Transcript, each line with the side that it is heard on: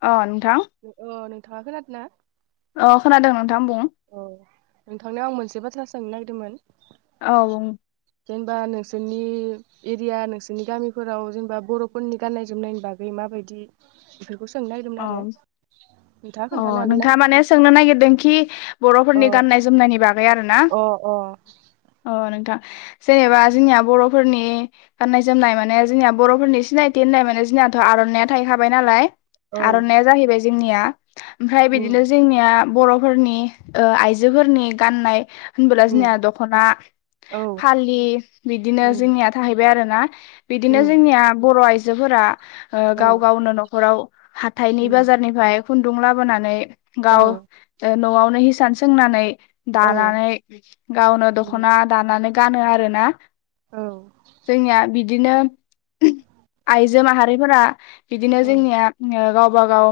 left: अ। नोंथां
right: अह'नोंथां। नोंथाङा खोनादों ना?
left: अ' खोनादों नोंथां बुं।
right: नोंथांनियाव आं मोनसे बाथ्रा सोंनो नागिरदोंमोन
left: औ बुं।
right: जेनेबा नोंसोरनि एरिया नोंसोरनि गामिफोराव जेनेबा बर'फोरनि गाननाय जोमनायनि बागै माबायदि सोंनो नागिरदोंमोन आरो
left: अंह
right: नोंथाङा खोन्थानो
left: अह
right: हागोन ना
left: नोंथाङा माने सोंनो नागिरदोंखि
right: अ
left: बर'फोरनि गाननाय जोमनायनि बागै आरोना
right: अ अ
left: अ'नों जेनेबा जोंनिया बर'फोरनि गाननाय जोमनाय माने जोंनिया बर'फोरनि सिनायथि होननाय माने जोंनियाथ' आर'नाइया थाहैखाबाय नालाय।
right: औ
left: आर'नाइया जाहैबाय जोंनिया ओमफ्राय
right: उम
left: बिदिनो जोंनिया बर'फोरनि ओ आइजोफोरनि गाननाय होनबोला
right: उम
left: जोंनिया दख'ना
right: औ
left: फालि बिदिनो
right: उम
left: जोंनिया थाहैबाय आरो। ना। बिदिनो
right: उम
left: जोंनिया बर'आइजो आइजोफोरा ओ
right: औ
left: गाव गावनो न'खराव हाथायनि
right: उम
left: बाजारनिफ्राय खुन्दुं लाबोनानै
right: औ
left: गाव ओ न'आवनो हिसान सों सोंनानै
right: औ
left: दानानै गावनो
right: उम
left: दख'ना दानानै गानो आरो ना
right: औ
left: जोंनिया बिद बिदिनो आइजो माहारिफोरा बिदिनो
right: औ
left: जोंनिया ओ गावबा गाव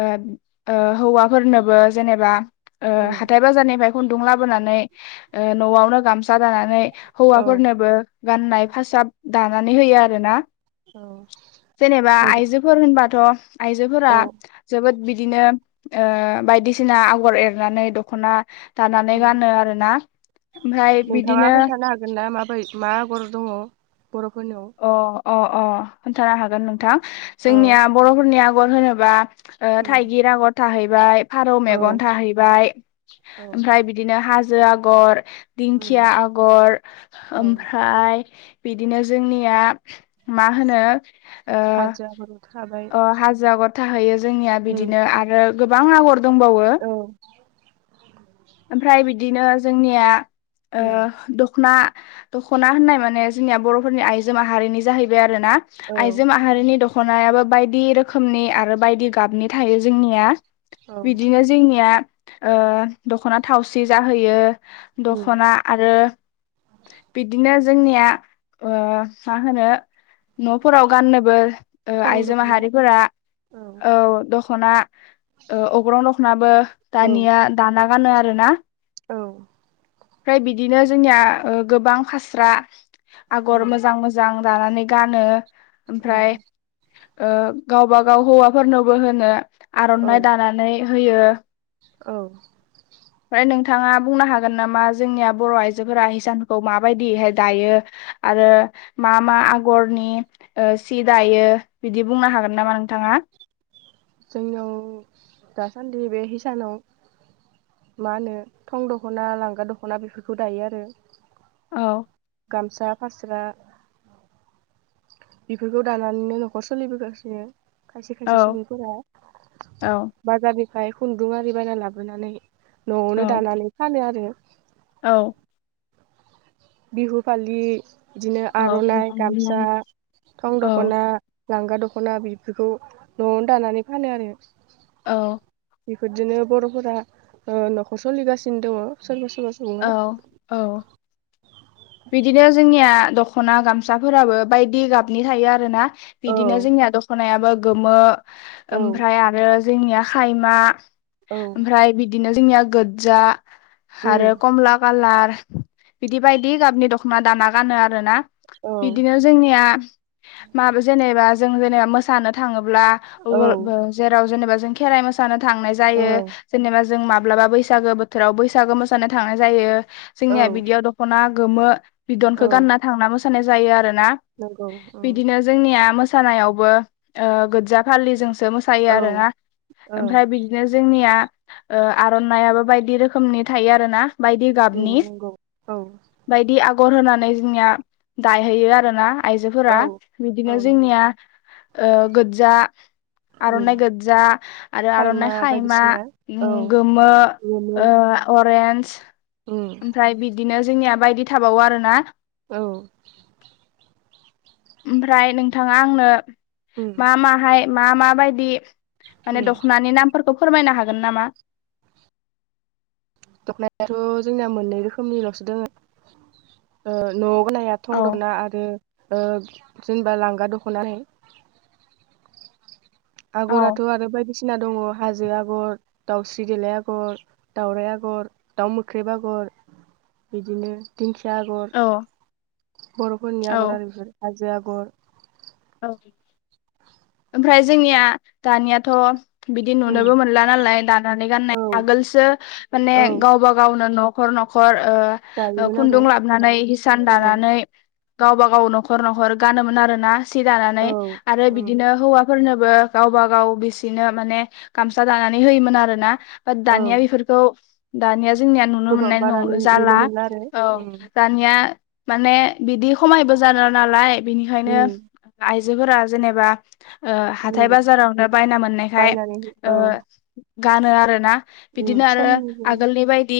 left: ओ -ओ हौवाफोरनोबो जेनेबा ओ
right: उम
left: हाथाय बाजारनिफ्राय खुन्दुं लाबोनानै ओ न'वावनो गामसा दानानै
right: औ
left: हौवाफोरनोबो गाननाय फासाब दानानै होयो आरो ना
right: औ
left: जेनेबा
right: नोंथां
left: आइजोफोर होनबा [unintelligible] आइजोफोरा
right: औ
left: जोबोद बिदिनो ओ बायदिसिना आगर एरनानै दख'ना दानानै
right: ओं
left: गानो आरोना ओमफ्राय
right: नोंथाङा
left: बिदिनो
right: खोन्थानो हागोन ना माबाय मा आगर दङ? बर'फोरनियाव
left: अ अ अ खोनथानो हागोन नों थां
right: औ
left: जोंनिया बर'फोरनिया गर होनोबा ओ
right: उम
left: थाइगिर आगर थाहै ओमफाय फारौ
right: औ
left: मेगन थाहैबाय
right: औ
left: ओमफ्राय बिदिनो हा जो आगर दिंखिया
right: उम
left: आगर
right: औ
left: ओमफ्राय बिदिनो जोंनिया मा होनो ओ
right: हारसाफोरबो थाबाय
left: अ हाजो आगर थाहैयो जोंनिया
right: उम
left: बिदिनो आरो गोबां आगर दंबावो।
right: औ
left: ओमफ्राय बिदिनो जोंनिया ओ
right: उम
left: दख'ना दख'ना होननाय माने जोंनिया बर'फोरनि आइजो माहारिनि जाहैबाय आ रोना
right: औ
left: आइजो माहारिनि द खनायाबो बायदि रोखोमनि आरो बायदि गाबनि थायो जोंनिया।
right: औ
left: बिदिनो जोंनिया ओ दख'ना थावसि जाहोयो।
right: उम
left: दख'ना आरो बिदिनो जोंनिया ओ मा होनो न'फोराव गाननोबो ओ
right: थं
left: आइजो
right: दख'ना
left: माहारिफोरा औ दख'ना ओ अग्रं दख'नाबो
right: औ
left: दानिया दाना गानो आरो ना।
right: औ।
left: ओमफ्राय बिदिनो जोंनिया ओ गोबां फास्रा आगर मोजां मोजां दानानै गानो। ओमफ्राय
right: उम
left: ओ गावबा गाव हौवाफोरनोबो होनो
right: औ
left: आर'नाइ दानानै होयो।
right: औ।
left: ओमफ्राय नोंथाङा बुंनो हागोन नामा जोंनिया बर' आइजोफोरा हिसानफोरखौ माबायदिहाय दायो आरो मा मा आगरनि सि दायो बिदि बुंनो हागोन नामा नोंथाङा?
right: जोंनयाव दासान्दि बे हिसानाव मा होनो थं दख'ना लांगा दख'ना बेफोरखौ दायो आरो।
left: औ
right: गामसा, फास्रा। बेफोरखौ दानानैनो न'खर सोलिबोगासिनो। खायसे खायसे
left: औ
right: सुबुंफोरा
left: औ
right: बाजार ओमफ्राय खुन्दुं आरि बायना लाबोनानै
left: औ
right: न'आवनो दानानै फानो आरो।
left: औ।
right: बिहु फालि। बिदिनो
left: औ
right: आर'नाइ गामसा थं
left: औ
right: दख'ना लांगा दख'ना दख'ना बेफोरखौ न'आवनो दानानै फानो आरो।
left: औ।
right: बेफोरजोंनो बर'फोरा न'खर सोलिगासिनो दङ।
left: औ औ
right: [unintelligible]
left: बिदिनो जोंनिया दख'ना गामसाफोराबो बायदि गाबनि थायो आरोना।
right: औ
left: बिदिनो जोंनिया दख'नायाबो गोमो
right: औ
left: ओमफ्राय आरो जोंनियाखायमा
right: औ
left: ओमफ्राय बिदिनो जोंनिया गोजा
right: उम
left: आरो कमला खालार। बिदिबा गाबनि दख'ना दाना गानो आरो ना।
right: औ
left: बिदिनो जोंनिया माबा जेनेबा जों जेनेबा मोसानो थाङो ब्ला
right: औ
left: जेराव जेनेबा जों खेराय मोसानो थांनाय
right: औ
left: जायो जेनेबा जों माब्लाबा बैसागो बोथोराव बैसागो मोसानो थांनाय जायो।
right: औ
left: जोंनिया बिदियाव द गोमो।
right: औ
left: बिदनखौ गानना थांना मो। मोसानाय जायो आरो। ना
right: नंगौ उम
left: बिदिनो जोंनिया मो। मोसानायावबो ओ गोजा फालि ज सो मोसायो
right: औ
left: आरोना
right: औ
left: ओमफ्राय बिदिनो जोंनिया। आर'नायाबो बायदि रोखोमनि थायो आरो ना। बायदि
right: उम
left: गाबनि।
right: नंगौ औ
left: बायदि आगर होनानै जोंनिया दाहैयो आरोना।
right: औ
left: आइजोफोरा
right: औ
left: बिदिनो
right: नंगौ
left: जोंनिया गोजा
right: उम
left: आर'नाइ गोज्जा आरो आर'नाइ खायमा
right: बायदिसिना औ
left: गोमो
right: गोमो
left: अरेन्ज
right: उम
left: ओमफ्राय बिदिनो। जोंनिया बायदि थाबावो आरोना।
right: औ।
left: ओमफ्राय नोंथाङा आंनो।
right: उम
left: मा माहाय मा मा। बायदि माने
right: उम
left: दखनानि नाम फोरखौ फोरमायनो हागोन नामा।
right: दख'नायाथ' जोंनाया मोननै रोखोमनिल'सो दङ न'
left: औ
right: [unintelligible] आरो। जेनेबा लांगा दख'ना
left: औ
right: आगराथ' आरो बायदि बायदिसिना दङ हाजो आगर दाउस्रि देलाय आगर दावराइ आगर दाउ मोख्रेब आगर बिदिनो दिंखि आगर
left: औ
right: बर'फोरनि आगर
left: औ
right: आरो बिफोर हाजो आगर आगर
left: औ ओमफ्राय जोंनिया दानियाथ'। बिदि
right: उम
left: नुनोबो मोनला नालाय दानानै गाननाय
right: औ
left: आगोलसो माने
right: औ
left: गावबा गावनो न' न'खर न'खर। ओ
right: दायोमोन आरो
left: खुन्दुं लाबनानै हिसान
right: औ
left: दानानै गावबा गाव न'खर न'खर गानोमोन आरो ना। सि दानानै
right: औ
left: आरो
right: उम
left: बिदिनो हौवा फोरनोबो गावबा गाव बिसिनो माने गामसा दानानै होयोमोन आरो ना बा
right: औ
left: दानिया बेफोरखौ दानिया जोंनिया नुनो
right: गोबां
left: मोननाय न
right: बारा
left: जाला
right: नुनो मोनला आरो
left: औ
right: उम
left: दानिया माने बिदि खमायबो जाला नालाय बेनिखायनो
right: उम
left: आइजोफोरा जेनेबा ओ
right: उम
left: हाथाय बाजारावनो बायना मोननायखाय
right: बायनानै
left: ओ
right: औ
left: गानो आरो ना
right: उम
left: बिदिनो आरो
right: समनिबो
left: आगोलनि बायदि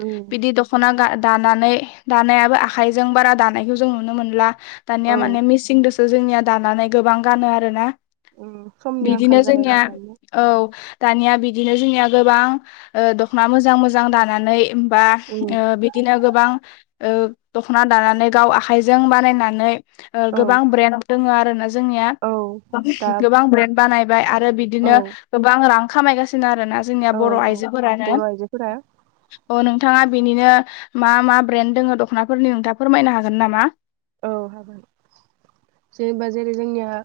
right: उम
left: बिदि दख'ना ग दानानै दानायाबो आखाइजों बारा दानायखौ जों नुनो मोनला दानिया
right: औ
left: माने मिसिं दो- बो जोंनिया दानानै गोबां गानो आरो ना
right: उम समनि आंखाल
left: बिदिनो जोंनिया
right: जाबायना दानिया
left: औ दानिया बिदिनो जोंनिया गोबां दख'ना मोजां मोजां दानानै बा
right: उम
left: बिदिनो गोबां ओ दख'ना दानानै गाव आखाइजों बानायनानै
right: औ
left: गोबां ब्रेन दङ आरो जोंनिया
right: औ दा
left: गोबां ब्रे बानायबाय आरो
right: औ
left: बिदिनो गोबां रां खामायगासिनो आरो आरोना जोंनिया
right: औ
left: बर'
right: औ
left: आइजोफोरानो नों
right: बर' आइजोफोरा
left: अ नों- नोंथाङा बेनिनो मा मा ब्रेन्ड दोङ दख'नाफोरनि नोंथाङा फोरमायनो हागोन नामा
right: औ हागोन जेनेबा जेरै जोंनिया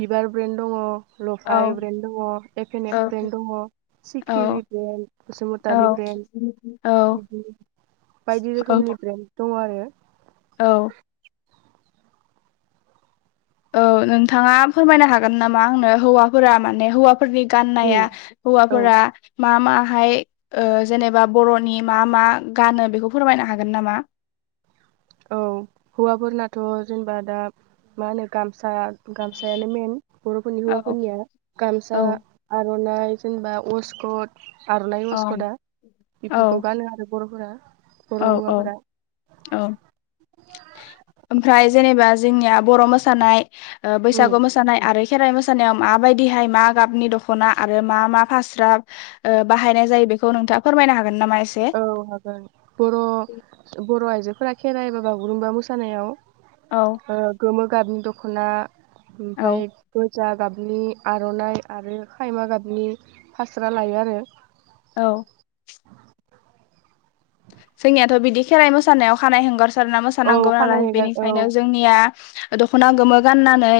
right: बिबार ब्रेन्ड दङ
left: औ
right: लफाय ब्रेन्ड दङ एफ एन
left: औ
right: एफ ब्रेन्ड दङ
left: औ
right: सिखिरि ब्रेन्ड
left: औ
right: बसुमतारि ब्रेन्ड
left: औ
right: बि बायदि
left: औ
right: रोखोमनि ब्रेन्ड दङ आरो
left: औ औ नोंथाङा फोरमायनो हागोन नामा आंनो हौवाफोरा माने हौवाफोरा फोरनि
right: उम
left: गाननाया
right: औ
left: हौवाफोरा मा मा बेहाय ओ जेनेबा बर'नि मा मा गानो बेखौ फोरमायनो हागोन नामा
right: औ हौवाफोरनाथ' जेनेबा दा मा होनो गाम गामसायानो मेन बर'फोरनि
left: औ
right: हौवाफोरनिया गामसा
left: औ
right: आर- नाय जेनेबा अस्कट आर'नाइ
left: औ
right: अस्कदा
left: औ
right: बेफोरखौ गानो आरो बर'फोरा बर'
left: औ औ
right: हौवाफोरा
left: औ ओमफ्राय जेनेबा जोंनिया बर' मोसानाय
right: उम
left: बैसागु मोसानाय आरो खेराइ मोसानायाव मााबायदिहाय मा गाबनि दख'ना आरो मा मा फास्रा बाहायनाय जायो बेखौ नोंथाङा फोरमायनो हागोन फोरमायगोन ना इसे
right: औ हागोन बर' बर आयजोफोरा खेराइ एबा बागुरुम्बा मोसानायाव
left: औ
right: ओ गोमो गाबनि दख'ना
left: औ
right: ओमफ्राय फुजा गाबनि आर'नाइ आरो खायमा गाबनि फास्रा लायो आरो
left: औ जोंनियाथ' बिदि खेराइ मोसानायाव खानाय हेंगारसिग सारना
right: औ
left: मोसानांगौ
right: खानाय
left: नालाय
right: हगार औ
left: बेनिखायनो जोंनिया दख'ना गोमो गाननानै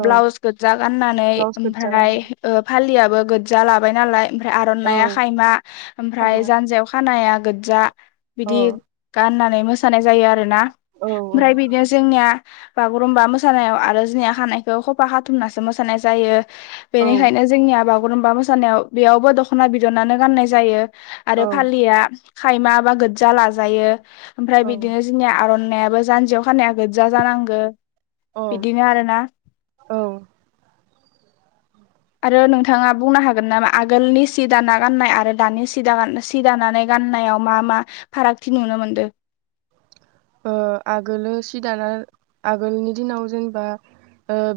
right: औ
left: ब्लावस गोजा गानानै
right: ब्लाउस गोजा गानो
left: फालिआ गो्जा लाबाय नालाय ओमफ्राय
right: औ
left: आर'नाइया खायमा ओमफ्राय
right: खायमा
left: जानजियाव खानाया गोगजा
right: अ
left: बिदि
right: औ
left: गाननानै मोसानाय जायो आरो आरोना
right: औ
left: ओमफ्राय बिदि जोंनिया बागुरुमबा मोसानायाव आरो जोंनिया हानायखौ खफा खाथुमनासो मोसानाय जायो
right: औ
left: बेनिखायनो जोंनि आबाद बागुरुम्बा मोसानायाव बेयावबो दख'ना बिदनानो गाननाय जायो आरो
right: औ
left: फालिया खायमा माबा गोजा लाजायो ओमफ्राय
right: औ
left: बिदिनो जोंनिया आर'ना खानायाबो जान्जियाव खानाया गोज्जा जानांगो
right: औ
left: बिदिनो आरोना
right: औ
left: आरो नोंथाङा बुंनो हागोन नामा आगोलनि सि दाना गाननाय आरो दानि सि सि दानानै गाननायाव मा मा फारागथि नुनो मोनदों
right: आगोलो सि दाना आगोलनि दिनाव जेनेबा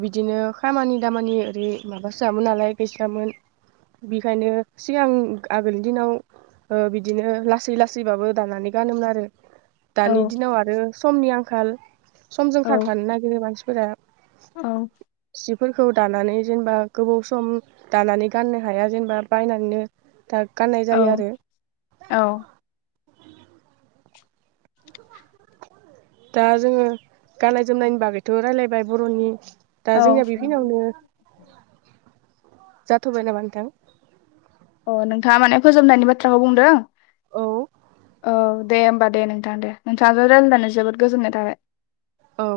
right: बिदिनो खामानि दामानि ओरै माबासो जामोन नालाय गैसामोन बेखायनो सिगां आगोलनि दिनाव बिदिनो लासै लासैबाबो दानानै गानोमोन आरो
left: औ
right: दानि बिदिनाव आरो समनि आं खाल। समजों
left: औ
right: खारफानो नागिरो मान [unintelligible]
left: औ
right: फोरखौ दानानै जेनेबा गोबाव सम दानानै गाननो हाया जेनेबा बायनानैनो दा गाननाय
left: औ
right: जायो आरो
left: औ
right: दा जोङो गाननाय जोमनायनि बागैथ' रायलायबाय बर'नि दा
left: औ
right: जोंनिया बिखिनियावनो जाथ'बाय नामा नोथां।
left: अ नोंथाङा माने फोजोबनायनि बाथ्राखौ बुंदों।
right: औ
left: औ दे होमबा दे नोंथां दे नोंथांजों रायज्लायनानै जोबोद गोजोननाय थाबाय।
right: औ